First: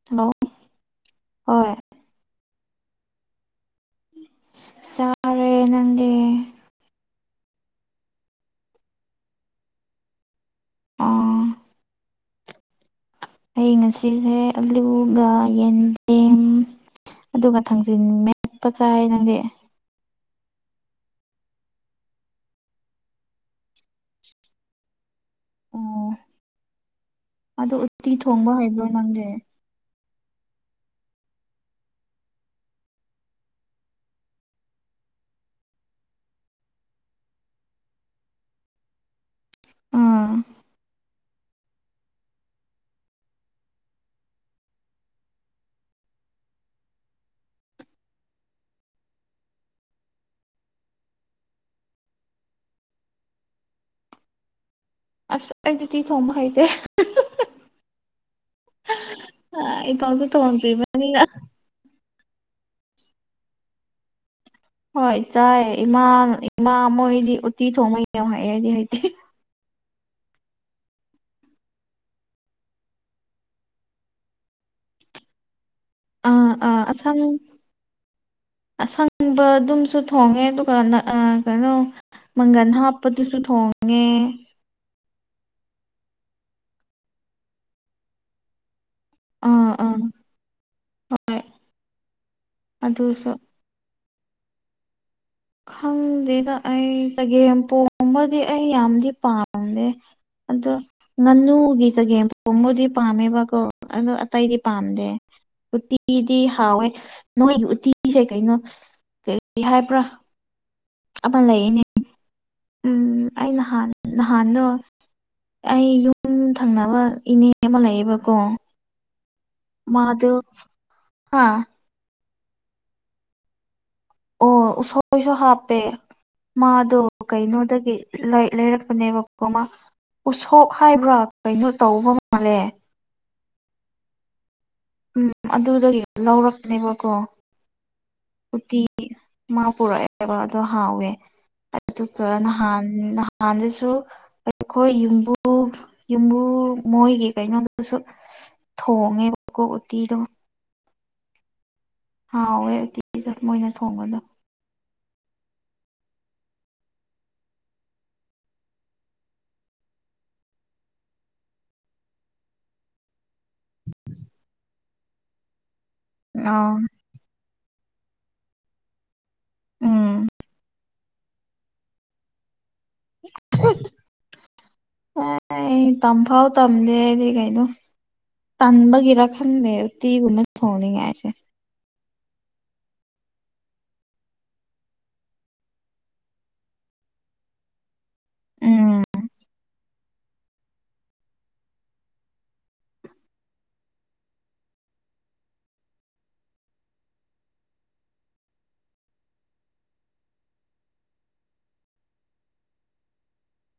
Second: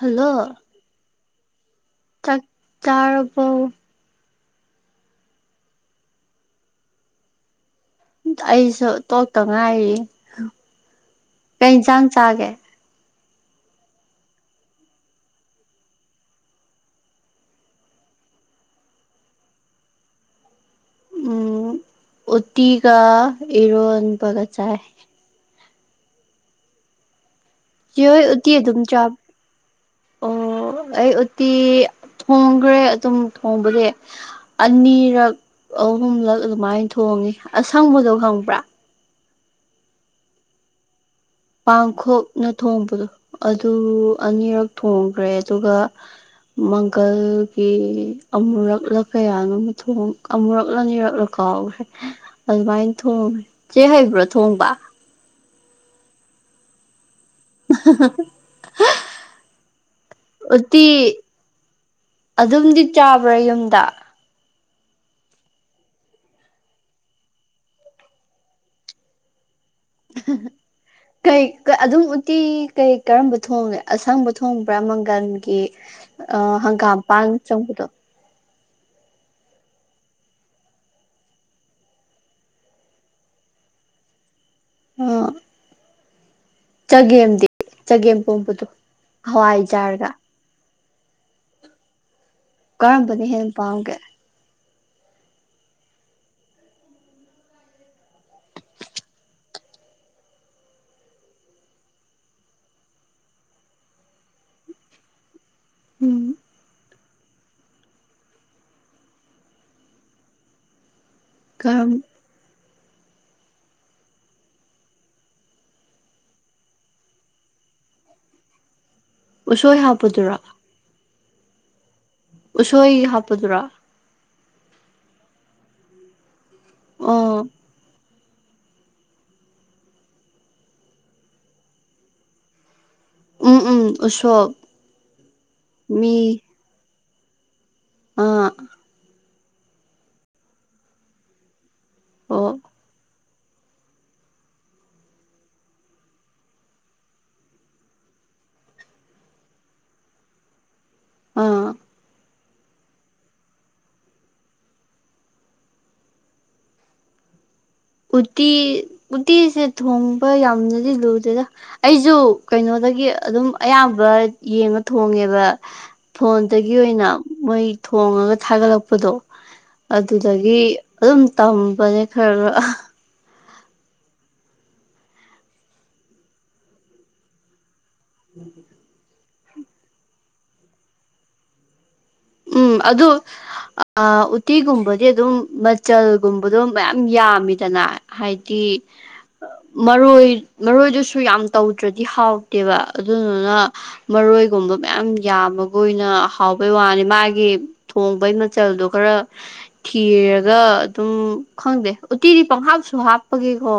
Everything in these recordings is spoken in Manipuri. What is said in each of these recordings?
ꯍꯜꯂꯣ ꯍꯣꯏ ꯆꯥꯛ ꯆꯥꯔꯕꯣ ꯆꯥꯔꯦ ꯅꯪꯗꯤ ꯑꯩꯁꯨ ꯇꯣꯛꯇ ꯉꯥꯏꯔꯤ ꯑꯥ ꯀꯩ ꯏꯟꯁꯥꯡ ꯆꯥꯒꯦ ꯑꯩ ꯉꯁꯤꯁꯦ ꯑꯂꯨꯒ ꯌꯦꯟꯗꯦꯝ ꯑꯗꯨꯒ ꯊꯥꯡꯖꯤꯟ ꯃꯦꯠꯄ ꯆꯥꯏ ꯅꯪꯗꯤ ꯎꯝ ꯎꯠꯇꯤꯒ ꯏꯔꯣꯟꯕꯒ ꯆꯥꯏ ꯑꯣ ꯑꯗꯣ ꯎꯇꯤ ꯌꯣꯏ ꯎꯠꯇꯤ ꯊꯣꯡꯕ ꯑꯗꯨꯝ ꯍꯩꯕ꯭ꯔꯣ ꯆꯥ ꯅꯪꯗꯤ ꯑꯣ ꯑꯩ ꯎꯠꯇꯤ ꯊꯣꯡꯈ꯭ꯔꯦ ꯑꯗꯨꯝ ꯊꯣꯡꯕꯗꯤ ꯑꯅꯤꯔꯛ ꯑꯍꯨꯝꯂꯛ ꯑꯗꯨꯃꯥꯏꯅ ꯊꯣꯡꯉꯤ ꯑꯁꯪꯕꯗꯣ ꯈꯪꯕ꯭ꯔꯥ ꯑꯥ ꯄꯥꯡꯈꯣꯛꯅ ꯊꯣꯡꯕꯗꯣ ꯑꯗꯨ ꯑꯅꯤꯔꯛ ꯊꯣꯡꯈ꯭ꯔꯦ ꯑꯗꯨꯒ ꯃꯪꯒꯜꯒꯤ ꯑꯃꯨꯔꯛꯂ ꯀꯌꯥꯅꯣ ꯃ ꯊꯣꯡ ꯑꯃꯨꯔꯛꯂ ꯅꯤꯔꯛꯂꯣ ꯀꯥꯎꯈ꯭ꯔꯦ ꯑꯗꯨꯃꯥꯏꯅ ꯊꯣꯡꯉꯤ ꯆꯦ ꯍꯩꯕ꯭ꯔꯣ ꯊꯣꯡꯕ ꯑꯁ ꯑꯩꯗꯤ ꯀꯩ ꯊꯣꯡꯕ ꯍꯩꯇꯦ ꯑ ꯑꯩꯕꯥꯎꯗ ꯎꯇꯤ ꯇꯣꯡꯗ꯭ꯔꯤꯕꯅꯤꯅ ꯑꯗꯨꯝꯗꯤ ꯆꯥꯕ꯭ꯔꯥ ꯌꯨꯝꯗ ꯍꯣꯏ ꯆꯥꯏ ꯏꯃꯥ ꯏꯃꯥ ꯃꯣꯏꯗꯤ ꯎꯇꯤ ꯊꯣꯡꯕ ꯌꯥꯝ ꯍꯩ ꯑꯩꯗꯤ ꯍꯩꯇꯦ [unintelligible] ꯀꯩ ꯀ ꯑꯗꯨꯝ ꯎꯠꯇꯤ ꯀꯩ ꯀꯔꯝꯕ ꯊꯣꯒꯦ ꯑꯁꯪꯕ ꯊꯣꯡꯕ꯭ꯔꯥ ꯃꯪꯒꯜꯒꯤ ꯑ ꯑꯥ ꯑꯥ ꯑꯁꯪ ꯍꯪꯒꯥꯝꯄꯥꯥꯟ [unintelligible] ꯑꯁꯪꯕ ꯑꯗꯨꯝꯁꯨ ꯊꯣꯡꯉꯦ ꯑꯗꯨꯒꯅ ꯑꯥ ꯀꯩꯅꯣ ꯃꯪꯒꯟ ꯍꯥꯞꯄꯗꯨꯁꯨ ꯊꯣꯡꯉꯦ ꯑꯥ ꯆꯒꯦꯝꯗꯤ ꯆꯒꯦꯝ ꯄꯣꯝꯕꯗꯣ ꯑꯥ ꯑꯥ ꯍꯋꯥꯏꯖꯥꯔꯒ [unintelligible] ꯀꯔꯝꯕꯅ ꯑꯗꯨꯁꯨ ꯍꯦꯟ ꯄꯥꯝꯒꯦ ꯈꯪꯗꯦꯗ ꯑꯩ ꯆꯒꯦꯝ ꯄꯣꯝꯕꯗꯤ ꯑꯩ ꯌꯥꯝꯗꯤ ꯄꯥꯝꯗꯦ ꯑꯗꯣ ꯉꯥꯅꯨꯒꯤ ꯆꯒꯦꯝ ꯄꯣꯝꯕꯗꯤ ꯄꯥꯝꯃꯦꯕꯀꯣ ꯑꯗꯣ ꯑꯇꯩꯗꯤ ꯄꯥꯝꯗꯦ ꯎꯝ ꯎꯇꯤꯗꯤ ꯍꯥꯎꯋꯦ ꯅꯣꯏꯒꯤ ꯎꯇꯤꯁꯦ ꯀꯩꯅꯣ ꯀꯔꯤ ꯍꯥꯏꯕ꯭ꯔꯥ ꯑꯃ ꯂꯩꯑꯦꯅꯦ ꯀꯔꯝ ꯎꯝ ꯑꯩ ꯅꯍꯥꯟ ꯅꯍꯥꯟꯗꯣ ꯑꯩ ꯌꯨꯝ ꯊꯪꯅꯕ ꯏꯅꯦ ꯑꯃ ꯂꯩꯌꯦꯕꯀꯣ ꯎꯁꯣꯏ ꯃꯥꯗꯨ ꯍꯥꯞꯄꯗꯨꯔꯥ ꯍꯥ ꯎꯁꯣꯏ ꯍꯥꯞꯄꯗꯨꯔꯣ ꯑꯣ ꯎꯁꯣꯏꯁꯨ ꯍꯥꯞꯄꯦ ꯃꯥꯗꯣ ꯑꯣ ꯀꯩꯅꯣꯗꯒꯤ ꯂꯩ ꯂꯩꯔꯛꯄꯅꯦꯕꯀꯣ ꯃꯥ ꯎꯁꯣꯞ ꯍꯥꯏꯕ꯭ꯔꯥ ꯀꯩꯅꯣ ꯇꯧꯕ ꯃꯥꯜꯂꯦ ꯎꯝ ꯎꯝ ꯎꯁꯣꯞ ꯎꯝ ꯑꯗꯨꯗꯒꯤ ꯃꯤ ꯂꯧꯔꯛꯄꯅꯦꯕꯀꯣ ꯑꯥ ꯎꯠꯇꯤ ꯃꯥ ꯄꯨꯔꯛꯑꯦꯕ ꯑꯗꯣ ꯍꯥꯎꯋꯦ ꯑꯗꯨꯒ ꯑꯣ ꯅꯍꯥꯟ ꯅꯍꯥꯟꯗꯁꯨ ꯑꯩꯈꯣꯏ ꯌꯨꯝꯕꯨ ꯌꯨꯝꯕꯨ ꯃꯣꯏꯒꯤ ꯀꯩꯅꯣꯗꯨꯁꯨ ꯊꯣꯡꯉꯦꯕꯀꯣ ꯎꯠꯇꯤꯗꯣ ꯑꯥ ꯍꯥꯎꯋꯦ ꯎꯠꯇꯤꯗꯣ ꯃꯣꯏꯅ ꯊꯣꯡꯕꯗꯣ ꯎꯇꯤ ꯎꯇꯤꯁꯦ ꯊꯣꯡꯕ ꯌꯥꯝꯅꯗꯤ ꯂꯨꯗꯦꯗ ꯑꯩꯁꯨ ꯀꯩꯅꯣꯗꯒꯤ ꯑꯗꯨꯝ ꯑꯌꯥꯝꯕ ꯌꯦꯡꯉ ꯊꯣꯡꯉꯦꯕ ꯐꯣꯟꯗꯒꯤ ꯑꯣ ꯑꯣꯏꯅ ꯃꯣꯏ ꯊꯣꯡꯉꯒ ꯊꯥꯒꯠꯂꯛꯄꯗꯣ ꯎꯝ ꯑꯗꯨꯗꯒꯤ ꯑꯗꯨꯝ ꯇꯝꯕꯅꯦ ꯈꯔ ꯈ ꯑꯦ ꯇꯝꯐꯥꯎ ꯇꯝꯗꯦꯗꯤ ꯀꯩꯅꯣ ꯇꯥꯟꯕꯒꯤꯔ ꯈꯪꯅꯦꯦ ꯇꯤꯒꯨꯝꯅ ꯊꯧꯅꯤꯉꯥꯏꯁꯦ ꯎꯝ ꯑꯗꯨ ꯑꯗꯨ ꯑ ꯎꯇꯤꯒꯨꯝꯕꯗꯤ ꯑꯗꯨꯝ ꯃꯆꯜꯒꯨꯝꯕꯗꯣ ꯃꯌꯥꯝ ꯌꯥꯝꯃꯤꯗꯅ ꯍꯥꯏꯗꯤ ꯎꯝ ꯃꯔꯣꯏ ꯃꯔꯣꯏꯗꯨꯁꯨ ꯌꯥꯝ ꯇꯧꯗ꯭ꯔꯗꯤ ꯍꯥꯎꯇꯦꯕ ꯑꯗꯨꯗꯨꯅ ꯃꯔꯣꯏꯒꯨꯝꯕ ꯃꯌꯥꯝ ꯌꯥꯝꯃꯒ ꯑꯣꯏꯅ ꯑꯍꯥꯎꯕꯩ ꯋꯥꯅꯤ ꯃꯥꯒꯤ ꯊꯣꯡꯕꯩ ꯃꯆꯜꯗꯣ ꯈꯔ ꯊꯤꯔꯒ ꯑꯗꯨꯝ ꯈꯪꯗꯦ ꯎꯇꯤꯗꯤ ꯄꯪꯍꯥꯞꯁꯨ ꯍꯥꯞꯄꯒꯦꯀꯣ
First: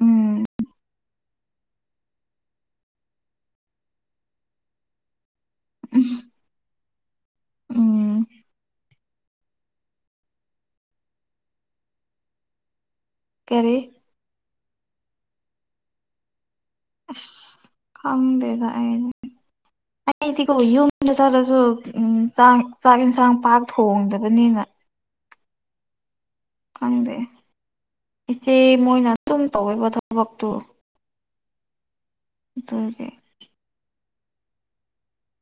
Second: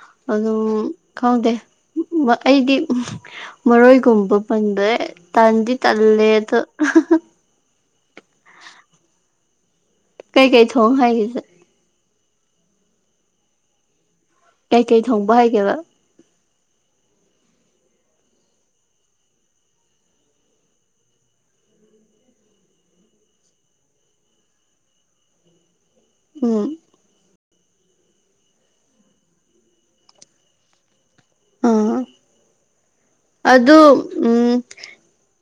ꯎꯝ ꯑꯗꯨꯣ ꯈꯪꯗꯦ ꯑꯩꯗꯤ ꯃꯔꯣꯏꯒꯨꯝꯕ ꯄꯪꯕꯦ ꯇꯥꯟꯗꯤꯠ ꯇꯂꯦ ꯑꯗꯨ ꯎꯝ ꯀꯩꯀꯩ ꯊꯣꯡ ꯍꯥꯏꯔꯤꯁꯦ ꯀꯔꯤ ꯀꯩꯀꯩ ꯊꯣꯡꯕ ꯍꯥꯏꯒꯦꯕ ꯑꯁ ꯈꯪꯗꯦꯗ ꯑꯩꯗꯤꯀꯣ ꯌꯨꯝꯗ ꯆꯠꯂꯁꯨ ꯎꯝ ꯆꯥꯛ ꯆꯥꯛ ꯏꯟꯁꯥꯡ ꯄꯥꯛ ꯊꯣꯡꯗꯕꯅꯤꯅ ꯎꯝ ꯈꯪꯗꯦ ꯏꯆꯦ ꯃꯣꯏꯅ ꯁꯨꯝ ꯇꯧꯕ ꯊꯕꯛꯇꯨ ꯑꯥ ꯇꯔ ꯑꯗ ꯎꯝ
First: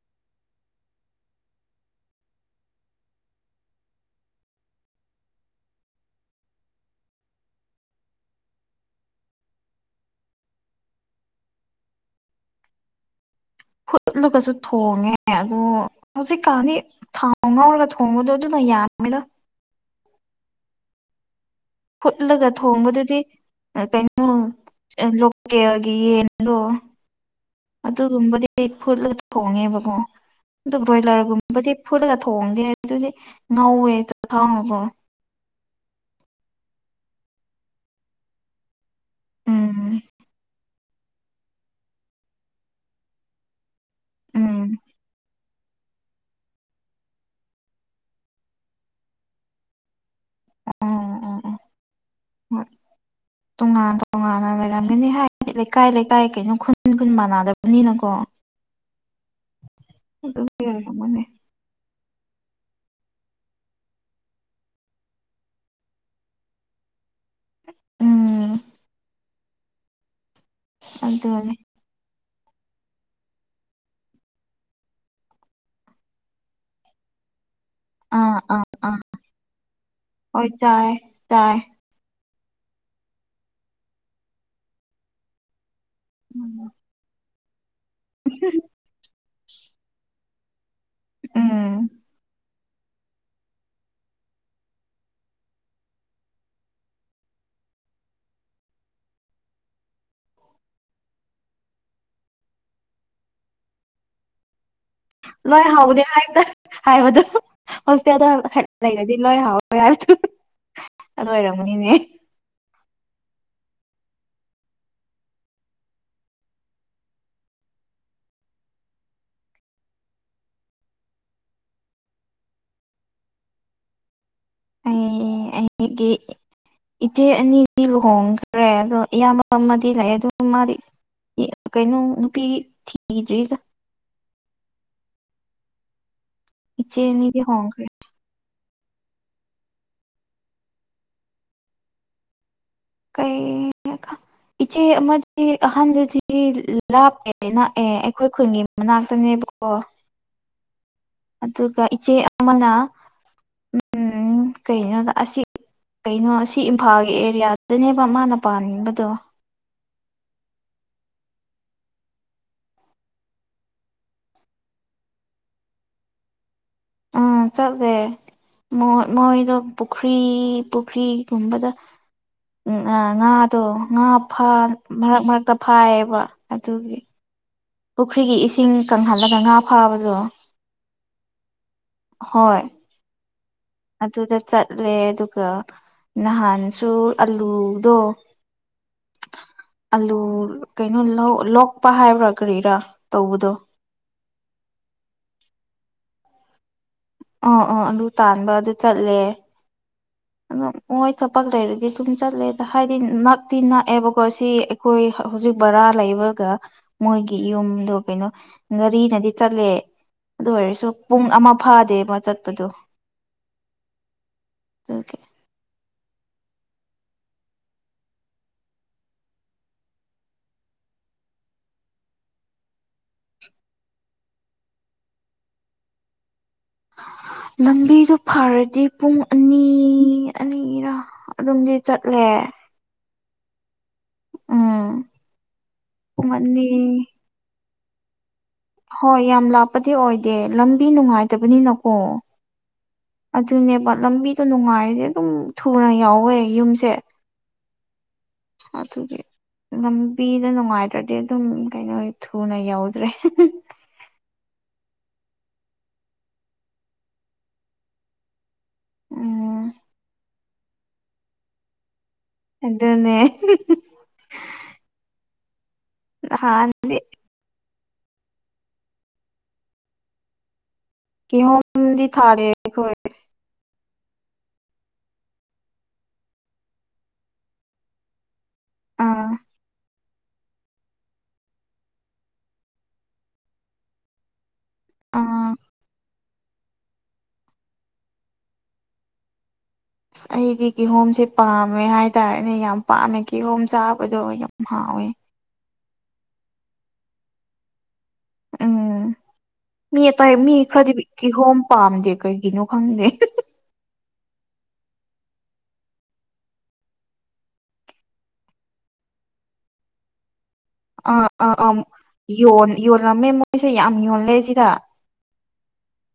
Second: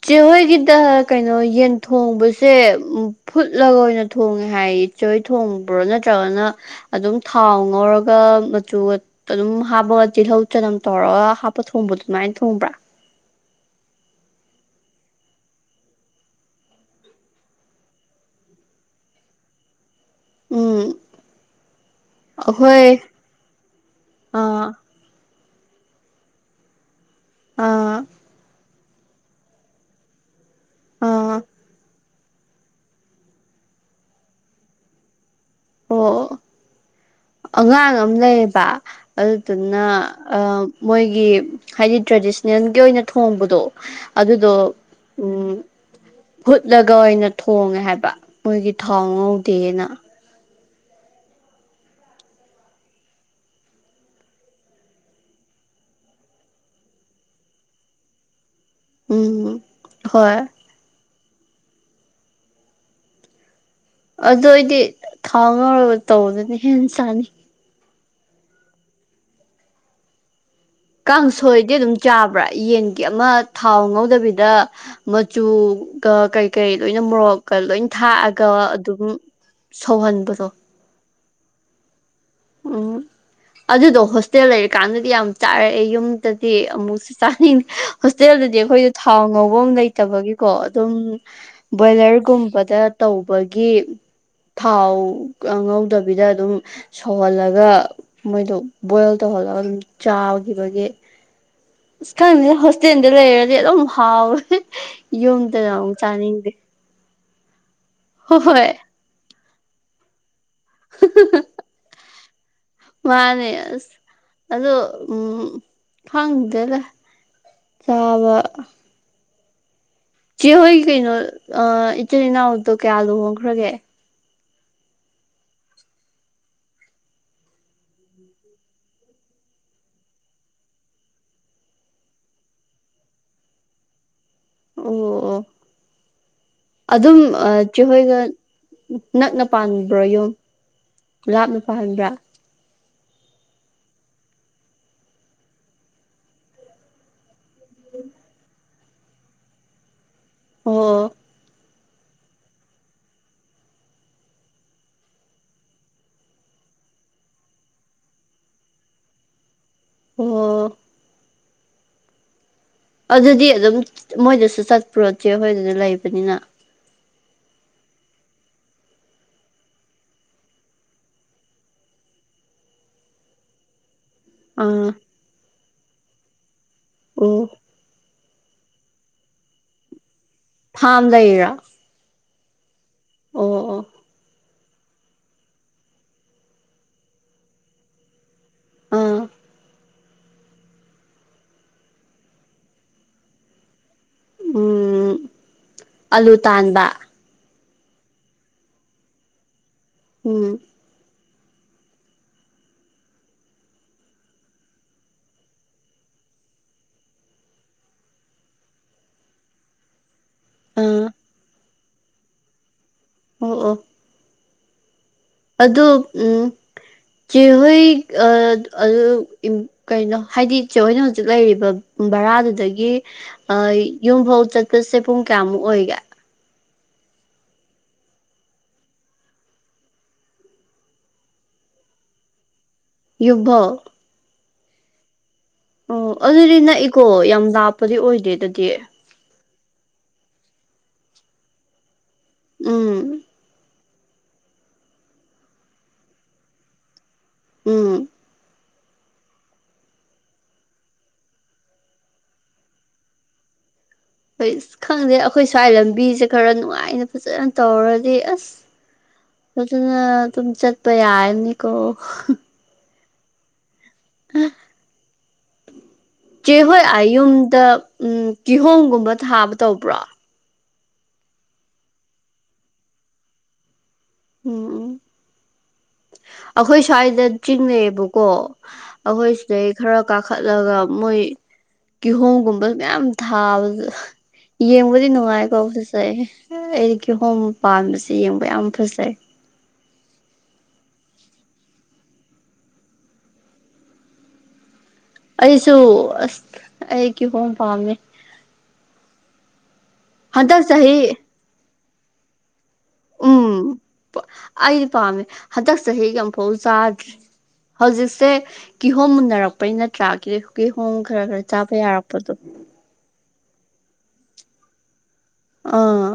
ꯆꯦꯍꯣꯏꯒꯤꯗ ꯀꯩꯅꯣ ꯌꯦꯟ ꯊꯣꯡꯕꯁꯦ ꯎ ꯐꯨꯠꯂꯒ ꯑꯣꯏꯅ ꯊꯣꯡꯉꯦ ꯍꯥꯏꯌꯦꯆꯣꯏ ꯊꯣꯡꯕ꯭ꯔꯣ ꯅꯠꯇ꯭ꯔꯒꯅ ꯑꯗꯨꯝ ꯊꯥꯎ ꯉꯧꯔꯒ ꯃꯆꯨ ꯑꯗꯨꯝ ꯍꯥꯞꯄꯒ ꯇꯤꯜꯍꯧ ꯆꯅꯝ ꯇꯧꯔꯒ ꯍꯥꯞꯄ ꯊꯣꯡꯕꯗꯣ ꯑꯗꯨꯃꯥꯏꯅ ꯊꯣꯡꯕ꯭ꯔꯥ ꯍꯨꯠꯂꯒꯁꯨ ꯊꯣꯡꯉꯦ ꯑꯗꯨꯗ ꯍꯧꯖꯤꯛꯀꯥꯟꯗꯤ ꯊꯥꯎ ꯉꯥꯎꯔꯒ ꯊꯣꯡꯕꯗꯣ ꯑꯗꯨꯃ ꯌꯥꯒꯗ ꯎꯝ ꯐꯨꯠꯂꯒ ꯑꯩꯈꯣꯏ ꯊꯣꯡꯕꯗꯨꯗꯤ ꯀꯩꯅꯣ ꯑ ꯂꯣꯀꯦꯜꯒꯤ ꯌꯦꯟꯗꯣ ꯑ ꯑꯗꯨꯒꯨꯝꯕꯗꯤ ꯐꯨꯠꯂꯒ ꯊꯣꯡꯉꯦꯕꯀꯣ ꯑꯗꯨ ꯑ ꯕ꯭ꯔꯣꯏꯂꯔꯒꯨꯝꯕꯗꯤ ꯐꯨꯠꯂꯒ ꯊꯣꯡꯗꯦ ꯑꯗꯨꯗꯤ ꯅꯧꯋꯦꯦꯛꯇ ꯊꯪꯉꯀꯣ ꯑꯣ ꯑꯉꯥꯡ ꯑꯃ ꯂꯩꯌꯦꯕ ꯎꯝ ꯑꯗꯨꯗꯨꯅ ꯃꯣꯏꯒꯤ ꯍꯥꯏꯗꯤ ꯇ꯭ꯔꯦꯗꯤꯁꯅꯦꯜꯒꯤ ꯑꯣꯏꯅ ꯊꯣꯡꯕꯗꯣ ꯑꯗꯨꯗꯣ ꯎꯝ ꯎꯝ ꯍꯨꯠꯂꯒ ꯑꯣꯏꯅ ꯊꯣꯡꯉꯦ ꯍꯥꯏꯕ ꯃꯣꯏꯒꯤ ꯊꯥꯎ ꯉꯧꯗꯦꯅ ꯎꯝ ꯎꯝ ꯎꯝ ꯇꯣꯉꯥꯟꯅ ꯇꯣꯉꯥꯟꯅ ꯂꯩꯔꯝꯒꯅꯤ ꯍꯥꯏꯗꯤ ꯂꯩꯀꯥꯏ ꯂꯩꯀꯥꯏ ꯀꯩꯅꯣ ꯈꯨꯟ ꯈꯨꯟ ꯃꯥꯟꯅꯗꯕꯅꯤꯅꯀꯣ ꯎꯝ ꯍꯣꯏ ꯀꯔ ꯃꯅꯦ ꯑꯗꯨ ꯑꯣꯏꯗꯤ ꯊꯥꯎ ꯉꯔꯒ ꯇꯧꯕꯗꯨꯅ ꯍꯦꯟꯅ ꯆꯥꯅꯤ ꯎꯝ ꯑꯗꯨꯅꯤ ꯀꯥꯡꯁꯣꯏꯗꯤ ꯑꯗꯨꯝ ꯆꯥꯕ꯭ꯔꯥ ꯌꯦꯟꯒꯤ ꯑꯃ ꯊꯥꯎ ꯉꯧꯗꯕꯤꯗ ꯃꯆꯨꯒ ꯀꯩ ꯀꯔꯤ ꯂꯣꯏꯅ ꯃꯣꯔꯣꯛꯀ ꯂꯣꯏ ꯑꯥ ꯊꯥꯛꯑꯒ ꯑꯥ ꯑꯥ ꯑꯗꯨꯝ ꯁꯧꯍꯟꯕꯗꯣ ꯆꯥꯏ ꯇꯥꯏ ꯎꯝ ꯑꯗꯨꯗꯣ ꯍꯣꯁꯇꯦꯜ ꯂꯩꯔꯀꯥꯟꯗꯗꯤ ꯌꯥꯝ ꯆꯥꯔꯛꯑꯦ ꯌꯨꯝꯗꯗꯤ ꯑꯃꯨꯛ ꯆꯥꯅꯤꯡꯗꯦ ꯍꯣꯁꯇꯦꯜꯗꯗꯤ ꯑꯩꯈꯣꯏꯁꯨ ꯊꯥꯎ ꯉꯧꯕ ꯑꯃ ꯂꯩꯇꯕꯒꯤ ꯀꯣ ꯑꯗꯨꯝ ꯎꯝ ꯕꯣꯏꯂꯔꯒꯨꯝꯕꯗ ꯇꯧꯕꯒꯤ ꯊꯥꯎ ꯉ ꯉꯧꯗꯕꯤꯗ ꯑꯗꯨꯝ ꯁꯧꯍꯜꯂꯒ ꯃꯣꯏꯗꯣ ꯕꯣꯏꯜ ꯇꯧꯍꯜꯂꯒ ꯑꯗꯨꯝ ꯆꯥꯈꯤꯕꯒꯤ ꯑ ꯈꯪꯗꯦ ꯍꯣꯁꯇꯦꯜꯗ ꯂꯩꯔꯗꯤ ꯑꯗꯨꯝ ꯍꯥꯎꯋꯦ ꯂꯣꯏ ꯌꯨꯝꯗꯅ ꯑꯃꯨꯛ ꯍꯥꯎꯕꯅꯦ ꯍꯥꯏꯕꯗ ꯆꯥꯅꯤꯡꯗꯦ ꯍꯥꯏꯕꯗꯣ ꯍꯣꯁꯇꯦꯜꯗꯣ ꯍꯣꯏ ꯂꯩꯕꯗꯤ ꯂꯣꯏ ꯍꯥꯎ ꯍ ꯑꯗꯨ ꯑꯣꯏꯔꯝꯅꯤꯅꯦ ꯃꯥꯅꯦ ꯑꯁ ꯑꯗꯣ ꯎꯝ ꯈꯪꯗꯦꯔ ꯆꯥꯎꯕ ꯆꯦꯍꯣꯏ ꯀꯩꯅꯣ ꯏꯆꯤꯜ ꯏꯅꯥꯎꯗꯣ ꯀꯌꯥ ꯂꯨꯍꯣꯡꯈ꯭ꯔꯒꯦ ꯑ ꯑꯩꯒꯤ ꯏꯆꯦ ꯑꯅꯤꯗꯤ ꯂꯨꯍꯣꯡꯈ꯭ꯔꯦ ꯑꯗꯣ ꯏꯌꯥꯝꯕ ꯑꯃꯗꯤ ꯂꯩ ꯑꯗꯨ ꯃꯥꯗꯤ ꯀꯩꯅꯣ ꯅꯨꯄꯤ ꯊꯤꯗ꯭ꯔꯤꯒ ꯑꯣ ꯑꯣ ꯏꯆꯦ ꯑꯗꯨꯝ ꯑꯅꯤꯗꯤ ꯍꯣꯡꯈ꯭ꯔꯦ ꯆꯍꯣꯏꯒ ꯅꯛꯅ ꯄꯥꯟꯕ꯭ꯔꯣ ꯌꯨꯝ ꯂꯥꯞꯅ ꯄꯥꯟꯕ꯭ꯔꯥ ꯀ ꯏꯆꯦ ꯑꯃꯗꯤ ꯑꯍꯥꯟꯕꯗꯤ ꯂꯥꯞꯄꯦ ꯂꯥꯛꯑꯦ ꯑꯩꯈꯣꯏ ꯈꯨꯟꯒꯤ ꯃꯅꯥꯛꯇꯅꯦꯕꯀꯣ ꯑꯣ ꯑꯗꯨꯒ ꯏꯆꯦ ꯑꯃꯅ ꯎꯝ ꯀꯩꯅꯣꯗ ꯑꯁꯤ ꯀꯩꯅꯣ ꯑꯁꯤ ꯏꯝꯐꯥꯜꯒꯤ ꯑꯦꯔꯤꯌꯥ ꯑꯗꯨꯅꯦꯕ ꯃꯥꯅ ꯄꯥꯟꯕꯗꯣ ꯑꯣ ꯑꯗꯨꯗꯤ ꯑꯗꯨꯝ ꯃꯣꯏꯗꯁꯨ ꯆꯠꯄꯨꯔꯣꯠꯇꯦ ꯑꯩꯈꯣꯏꯗꯨꯅ ꯂꯩꯕꯅꯤꯅ ꯎꯝ ꯆꯠꯃꯦ ꯃꯣꯏꯗꯣ ꯄꯨꯈ꯭ꯔꯤ ꯄꯨꯈ꯭ꯔꯤꯒꯨꯝꯕꯗ ꯎꯝ ꯑ ꯉꯥꯗꯣ ꯉꯥ ꯑꯥ ꯃꯔꯛ ꯃꯔꯛꯇ ꯐꯥꯏꯌꯦꯕ ꯑꯗꯨꯒꯤ ꯑꯣ ꯄꯨꯈ꯭ꯔꯤꯒꯤ ꯏꯁꯤꯡ ꯀꯪꯍꯜꯂꯒ ꯉꯥ ꯐꯥꯕꯗꯣ ꯐꯥꯝꯗꯩꯔ ꯍꯣꯏ ꯑꯣ ꯑꯣ ꯑꯗꯨꯗ ꯆꯠꯂꯦ ꯑꯗꯨꯒ ꯅꯍꯥꯟꯁꯨ ꯑꯂꯨꯗꯣ ꯑꯥ ꯑꯂꯨ ꯀꯩꯅꯣ ꯂꯣꯛꯄ ꯍꯥꯏꯕ꯭ꯔꯥ ꯀꯔꯤꯔꯥ ꯇꯧꯕꯗꯣ ꯎꯝ ꯑꯂꯨ ꯇꯥꯟꯕ ꯑꯥ ꯑ ꯑꯂꯨ ꯇꯥꯟꯕ ꯑꯗꯨ ꯆꯠꯂꯦ ꯎꯝ ꯑꯗꯨꯝ ꯃꯣꯏ ꯊꯄꯛ ꯂꯩꯔꯗꯤ ꯑꯗꯨꯨꯝ ꯆꯠꯂꯦꯗ ꯍꯥꯏꯗꯤ ꯅꯛꯇꯤ ꯅꯛꯑꯦꯕꯀꯣ ꯁꯤ ꯑꯩꯈꯣꯏ ꯍꯧꯖꯤꯛ ꯕꯔꯥ ꯂꯩꯕꯒ ꯃꯣꯏꯒꯤ ꯌꯨꯝꯗꯣ ꯀꯩꯅꯣ ꯒꯥꯔꯤꯅꯗꯤ ꯆꯠꯂꯦ ꯑꯗꯨ ꯑꯣꯏꯔꯁꯨ ꯑꯥ ꯄꯨꯡ ꯑꯃ ꯐꯥꯗꯦꯕ ꯆꯠꯄꯗꯨꯣ ꯑꯣ ꯑꯣ ꯑꯗꯨꯒꯤ ꯑꯣ ꯎꯝ ꯆꯦꯍꯣꯏ ꯀꯩꯅꯣ ꯍꯥꯏꯗꯤ ꯏꯆꯦ ꯑꯩꯈꯣꯏꯅ ꯍꯧꯖꯤꯛ ꯂꯩꯔꯤꯕ ꯕꯔꯥꯗꯨꯗꯒꯤ ꯑ ꯌꯨꯝ ꯐꯥꯎ ꯆꯠꯀꯁꯦ ꯄꯨꯡ ꯀꯌꯥꯃꯨꯛ ꯑꯣꯏꯒꯦ ꯂꯝꯕꯤꯗꯨ ꯐꯔꯗꯤ ꯄꯨꯡ ꯑꯅꯤ ꯑꯅꯤꯔꯥ ꯑꯗꯨꯝꯗꯤ ꯆꯠꯂꯦ ꯌꯨꯝꯐꯥꯎ ꯎꯝ ꯑꯣ ꯄꯨꯡ ꯑꯗꯨꯗꯤ ꯑꯅꯤ ꯅꯛꯏꯀꯣ ꯌꯥꯝ ꯂꯥꯞꯄꯗꯤ ꯑꯣꯏꯗꯦ ꯑꯗꯨꯗꯤ ꯍꯣꯏ ꯌꯥꯝ ꯂꯥꯞꯄꯗꯤ ꯑꯣꯏꯗꯦ ꯂꯝꯕꯤ ꯅꯨꯡꯉꯥꯏꯇꯕꯅꯤꯅꯀꯣ ꯎꯝ ꯑꯗꯨꯅꯦꯕ ꯂꯝꯕꯤꯗꯣ ꯅꯨꯡꯉꯥꯏꯔꯗꯤ ꯑꯗꯨꯝ ꯊꯨꯅ ꯌꯧꯋꯦ ꯌꯨꯝꯁꯦ ꯎꯝ ꯑꯗꯨꯒꯤ ꯂꯝꯕꯤꯅ ꯅꯨꯡꯉꯥꯏꯇ꯭ꯔꯗꯤ ꯑꯗꯨꯝ ꯀꯩꯅꯣ ꯊꯨꯅ ꯌꯧꯗ꯭ꯔꯦ ꯍꯣꯏꯁ ꯈꯪꯗꯦ ꯑꯩꯈꯣꯏ ꯁ꯭ꯋꯥꯏ ꯂꯝꯕꯤꯁꯦ ꯈꯔ ꯅꯨꯡꯉꯥꯏꯅ ꯐꯖꯅ ꯇꯧꯔꯗꯤ ꯑꯁ ꯎꯝ ꯐꯖꯅ ꯑꯗꯨꯝ ꯆꯠꯄ ꯌꯥꯔꯅꯤꯀꯣ ꯑꯗꯨꯅꯦ ꯍꯥ ꯆꯦ ꯅꯍꯥꯟ ꯍꯣꯏ ꯑꯥ ꯌꯨꯝꯗ ꯎꯝ ꯀꯤꯍꯣꯝꯒꯨꯝꯕ ꯊꯥꯕ ꯇꯧꯕ꯭ꯔꯣ ꯀꯍꯣꯝꯗꯤ ꯊꯥꯗꯦ ꯑꯩꯈꯣꯏ ꯎꯝ ꯑꯩꯈꯣꯏ ꯁ꯭ꯋꯥꯏꯗ ꯆꯤꯡ ꯂꯩꯑꯦꯕꯀꯣ ꯑꯥ ꯑꯩꯈꯣꯏ ꯁꯤꯗꯩ ꯈꯔ ꯀꯥꯈꯠꯂꯒ ꯃꯣꯏ ꯀꯤꯍꯣꯝꯒꯨꯝꯕ ꯃꯌꯥꯝ ꯊꯥꯕꯗꯣ ꯌꯦꯡ ꯕꯨꯗꯤ ꯑꯥ ꯅꯨꯡꯉꯥꯏꯀꯣ ꯐꯖꯩ ꯑꯩꯗꯤ ꯀꯤꯍꯣꯝ ꯄꯥꯟꯕꯁꯦ ꯌꯦꯡꯕ ꯌꯥꯝ ꯐꯖꯩ ꯑꯁ ꯑꯩꯗꯤ ꯀꯤꯍꯣꯝꯁꯦ ꯄꯥꯝꯃꯦ ꯍꯥꯏꯇꯥꯔꯦꯅꯦ ꯌꯥꯝ ꯄꯥꯝꯃꯦ ꯀꯤꯍꯣꯝ ꯆꯥꯕꯗꯣ ꯌꯥꯝ ꯍꯥꯎꯋꯦ ꯑꯩꯁꯨ ꯑꯁ ꯑꯩ ꯀꯤꯍꯣꯝ ꯄꯥꯝꯃꯦ ꯎꯝ ꯃꯤ ꯑꯇꯩ ꯃꯤ ꯍꯟꯗꯛ ꯈꯔꯗꯤ ꯆꯍꯤ ꯀꯤꯍꯣꯝ ꯄꯥꯝꯗꯦ ꯀꯩꯒꯤꯅꯣ ꯈꯪꯗꯦ ꯎꯝ ꯑꯩꯗꯤ ꯄꯥꯝꯃꯦ ꯍꯟꯗꯛ ꯆꯍꯤꯒꯤ ꯑꯃꯨꯛꯐꯥꯎ ꯆꯥꯗ꯭ꯔꯤ ꯍꯧꯖꯤꯛꯁꯦ ꯀꯤꯍꯣꯝ ꯃꯨꯟꯅꯔꯛꯄꯩ ꯅꯠꯇ꯭ꯔꯥ ꯀꯤꯍꯣꯝ ꯈꯔ ꯑꯥ ꯈꯔ ꯑꯥ ꯑꯥ ꯆꯥꯕ ꯌꯥꯔꯛꯄꯗꯣ ꯌꯣꯟ ꯌꯣꯜꯂꯝꯃꯦ ꯃꯣꯏꯁꯨ ꯌꯥꯝ ꯌꯣꯜꯂꯦ ꯁꯤꯗ ꯑꯥ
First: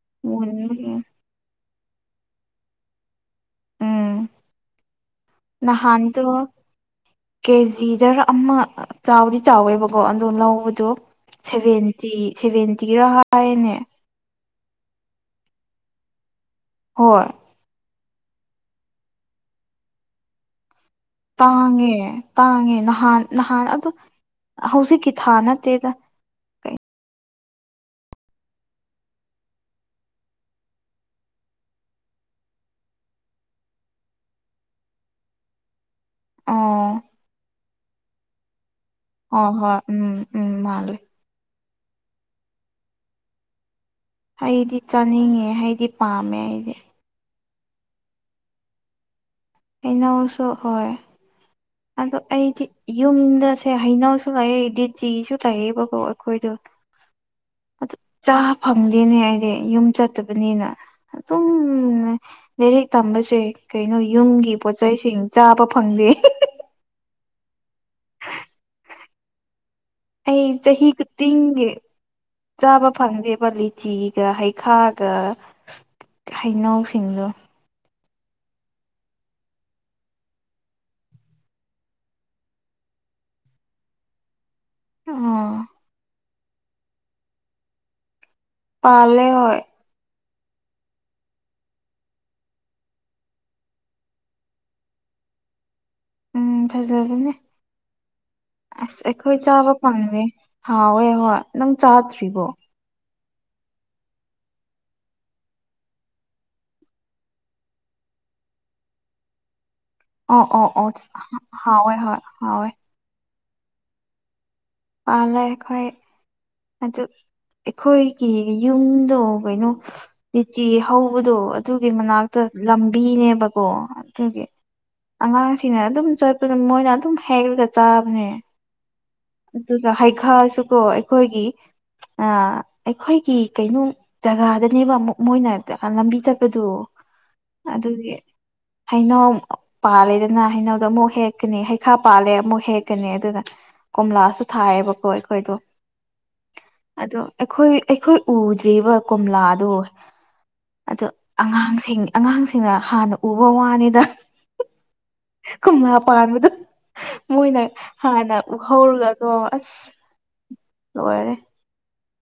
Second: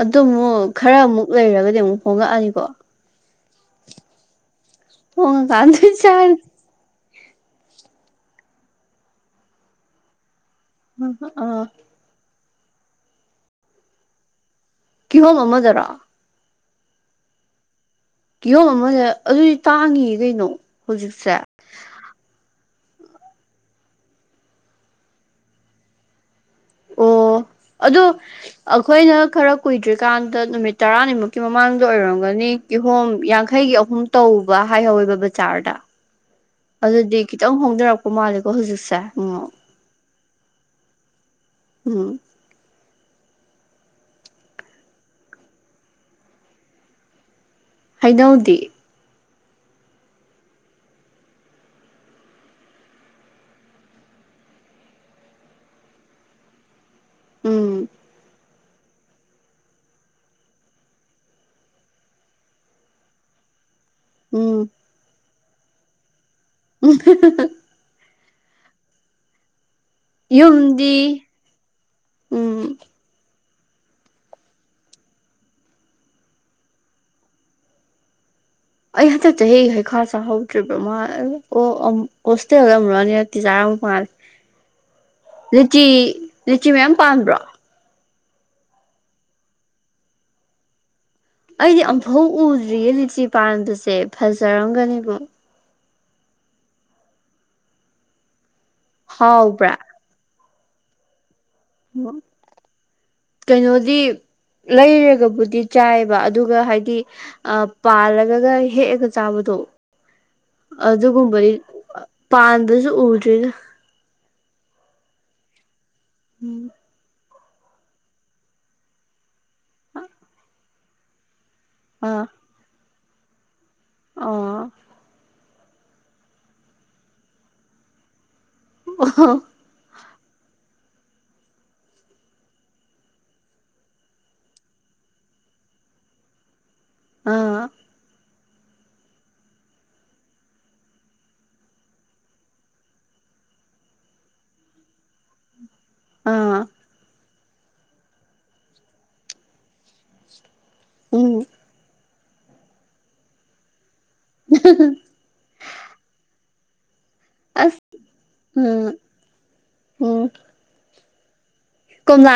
ꯑꯗꯨ ꯑꯃꯨꯛ ꯃꯨꯟꯕꯒꯤ ꯈꯔ ꯑꯃꯨꯛ ꯂꯩꯔꯒꯗꯤ ꯑꯃꯨꯛ ꯍꯣꯡꯉꯛꯑꯅꯤꯀꯣ ꯎꯝ ꯊꯣꯡꯉꯀꯥꯟꯗ ꯅꯍꯥꯟꯗꯨ ꯆꯥꯔ ꯀꯦꯖꯤꯗꯔ ꯑꯃ ꯆꯥꯎꯗꯤ ꯆꯥꯎꯋꯦꯕꯀꯣ ꯑꯗꯣ ꯂꯧꯑꯦ ꯑꯗꯣ ꯑꯥ ꯁꯚꯦꯟꯇꯤ ꯁꯦꯚꯦꯟꯇꯤꯔ ꯍꯥꯏꯅꯦ ꯀꯤꯍꯣꯝ ꯑꯃꯥꯗꯔꯣ ꯍꯣꯏ ꯀꯤꯍꯣꯝ ꯑꯃ ꯑꯗꯨꯗꯤ ꯇꯥꯡꯉꯤꯌꯦ ꯀꯩꯅꯣ ꯍꯧꯖꯤꯛꯁꯦ ꯇꯥꯡꯉꯦ ꯇꯥꯡꯉꯦ ꯅꯍꯥꯟ ꯅꯍꯥꯟ ꯑꯗꯨ ꯍꯧꯖꯤꯛꯀꯤ ꯊꯥ ꯅꯠꯇꯦꯗ ꯑꯣ ꯑꯗꯨ ꯑꯩꯈꯣꯏꯅ ꯈꯔ ꯀꯨꯏꯗ꯭ꯔꯤꯀꯥꯟꯗ ꯅꯨꯃꯤꯠ ꯇꯔꯥꯅꯤꯃꯨꯛꯀꯤ ꯃꯃꯥꯡꯗ ꯑꯣꯏꯔꯝꯒꯅꯤ ꯀꯤꯍꯣꯝ ꯌꯥꯡꯈꯩꯒꯤ ꯑꯍꯨꯝ ꯇꯧꯕ ꯍꯥꯏꯍꯧꯋꯦꯕ ꯕꯖꯥꯔꯗ ꯑꯣ ꯑꯗꯨꯗꯤ ꯈꯤꯇꯪ ꯍꯣꯡꯗꯔꯛꯄ ꯃꯥꯜꯂꯦꯀꯣ ꯍꯧꯖꯤꯛꯁꯦ ꯎꯝ ꯍꯣꯏ ꯎꯝ ꯎꯝ ꯃꯥꯜꯂꯤ ꯎꯝ ꯑꯩꯗꯤ ꯆꯥꯅꯤꯡꯉꯦ ꯍꯩꯗꯤ ꯄꯥꯝꯃꯦ ꯑꯩꯗꯤ ꯍꯩꯅꯧꯗꯤ ꯍꯩꯅꯧꯁꯨ ꯍꯣꯏ ꯑꯗꯣ ꯑꯩꯗꯤ ꯌꯨꯝꯗꯁꯦ ꯍꯩꯅꯧ ꯁꯨꯉꯩꯗꯤ ꯂꯤꯆꯤꯁꯨ ꯂꯩꯑꯦꯕꯀꯣ ꯑꯩꯈꯣꯏꯗꯣ ꯎꯝ ꯑꯗꯨ ꯆꯥ ꯐꯪꯗꯦꯅꯦ ꯑꯩꯗꯤ ꯌꯨꯝ ꯆꯠꯇꯕꯅꯤꯅ ꯑꯗꯨꯝ ꯂꯥꯏꯔꯤꯛ ꯇꯝꯕꯁꯦ ꯀꯩꯅꯣ ꯌꯨꯝꯒꯤ ꯎꯝ ꯄꯣꯠꯆꯩꯁꯤꯡ ꯆꯥꯕ ꯐꯪꯗꯦ ꯎꯝ ꯍꯥ ꯍꯥ ꯑꯩ ꯆꯍꯤ ꯌꯨꯝꯗꯤ ꯈꯨꯗꯤꯡꯒꯤ ꯎꯝ ꯆꯥꯕ ꯐꯪꯗꯦꯕ ꯂꯤꯆꯤꯒ ꯍꯩꯈꯥꯒ ꯍꯩꯅꯧꯁꯤꯡꯗꯣ ꯑꯩ ꯍꯟꯗꯛ ꯆꯍꯤꯒꯤ ꯍꯩꯈꯥ ꯆꯥꯍꯧꯗ꯭ꯔꯤꯕ ꯃꯥꯜꯂꯦ ꯑꯣ ꯍꯣꯁꯇꯦꯜꯗ ꯑꯃꯨꯔꯛ ꯑꯅꯤꯔꯛꯇꯤ ꯆꯥꯔ ꯃꯥꯜꯂꯦ [unintelligible] ꯑꯣ ꯂꯤꯆꯤ ꯂꯤꯆꯤ ꯃꯌꯥꯝ ꯄꯥꯟꯕꯥ꯭ꯔꯣ ꯄꯥꯜꯂꯦ ꯍꯣꯏ ꯑꯩꯗꯤ ꯑꯃꯨꯛꯐꯥꯎ ꯎꯗ꯭ꯔꯤꯌꯦ ꯂꯤꯆꯤ ꯄꯥꯟꯕꯁꯦ ꯐꯖꯔꯝꯒꯅꯦꯉꯨ ꯎꯝ ꯐꯖꯕꯅꯦ ꯑꯁ ꯑꯩꯈꯣꯏ ꯆꯥꯕ ꯍꯥꯎꯕ꯭ꯔꯥ ꯐꯪꯉꯦ ꯍꯥꯎꯋꯦ ꯍꯣꯏ ꯅꯪ ꯆꯥꯗ꯭ꯔꯤꯕꯣ ꯀꯩꯅꯣꯗꯤ ꯂꯩꯔꯒꯕꯨꯗꯤ ꯆꯥꯏꯑꯕ ꯑꯗꯨꯒ ꯍꯥꯏꯗꯤ ꯑ ꯄꯥꯜꯂꯒꯒ ꯍꯦꯛꯑꯒ ꯆꯥꯕꯗꯣ ꯑꯣ ꯑꯣ ꯑꯣ ꯑꯗꯨꯒꯨꯝꯕꯩ ꯍꯥꯎꯋꯦ ꯍꯣꯏ ꯍꯥꯎꯋꯦ ꯄꯥꯟꯕꯖꯨ ꯎꯗ꯭ꯔꯤꯗ ꯄꯥꯜꯂꯦ ꯑꯩꯈꯣꯏ ꯎꯝ ꯑꯗꯨ ꯑꯩꯈꯣꯏꯒꯤ ꯌꯨꯝꯗꯣ ꯀꯩꯅꯣ ꯂꯤꯆꯤ ꯍꯧꯕꯗꯣ ꯑꯗꯨꯒꯤ ꯑꯥ ꯃꯅꯥꯛꯇ ꯂꯝꯕꯤꯅꯦꯕꯀꯣ ꯑꯗꯨꯒꯤ ꯑꯥ ꯑꯉꯥꯡꯁꯤꯡꯅ ꯑꯗꯨꯝ ꯆꯠꯄꯗ ꯃꯣꯏꯅ ꯑꯗꯨꯝ ꯍꯦꯛꯂꯒ ꯆꯥꯕꯅꯦ [unintelligible] ꯑꯗꯨꯒ ꯍꯩꯈꯥꯁꯨꯀꯣ ꯑꯩꯈꯣꯏꯒꯤ ꯑ ꯑꯩꯈꯣꯏꯒꯤ ꯀꯩꯅꯣ ꯖꯒꯥꯗꯅꯦꯕ ꯃꯣ ꯃꯣꯏꯅ ꯂꯝꯕꯤ ꯆꯠꯄꯗꯨ ꯑꯥ ꯑꯗꯨꯒꯤ ꯍꯥꯏꯅꯧ ꯄꯥꯜꯂꯦꯗꯅ ꯍꯩꯅꯧꯗꯣ ꯑꯃꯨꯛ ꯍꯦꯛꯀꯅꯤ ꯍꯩꯈꯥ ꯄꯥꯜꯂꯦ ꯑꯃꯨꯛ ꯍꯦꯛꯀꯅꯤ ꯑꯗꯨꯅ ꯀꯣꯝꯂꯥꯁꯨ ꯊꯥꯏꯌꯦꯕꯀꯣ ꯑꯩꯈꯣꯏꯗꯣ ꯑꯥ ꯑꯗꯣ ꯑꯩꯈꯣꯏ ꯑꯩꯈꯣꯏ ꯎꯗ꯭ꯔꯤꯕ ꯀꯣꯝꯂꯥꯗꯣ ꯑꯗꯨ ꯎꯝ ꯑꯉꯥꯡꯁꯤꯡ ꯑꯉꯥꯡꯁꯤꯡꯅ ꯍꯥꯟꯅ ꯎꯕ ꯋꯥꯅꯤꯗ [unintelligible] ꯀꯣꯝꯂꯥ ꯄꯥꯟꯕꯗꯣ ꯃꯣꯏꯅ ꯑꯁ ꯍꯥꯟꯅ ꯎꯝ ꯎꯍꯧꯔꯒꯀꯣ ꯑꯁ ꯎꯝ ꯂꯣꯢꯔꯦ ꯀꯣꯝꯂꯥ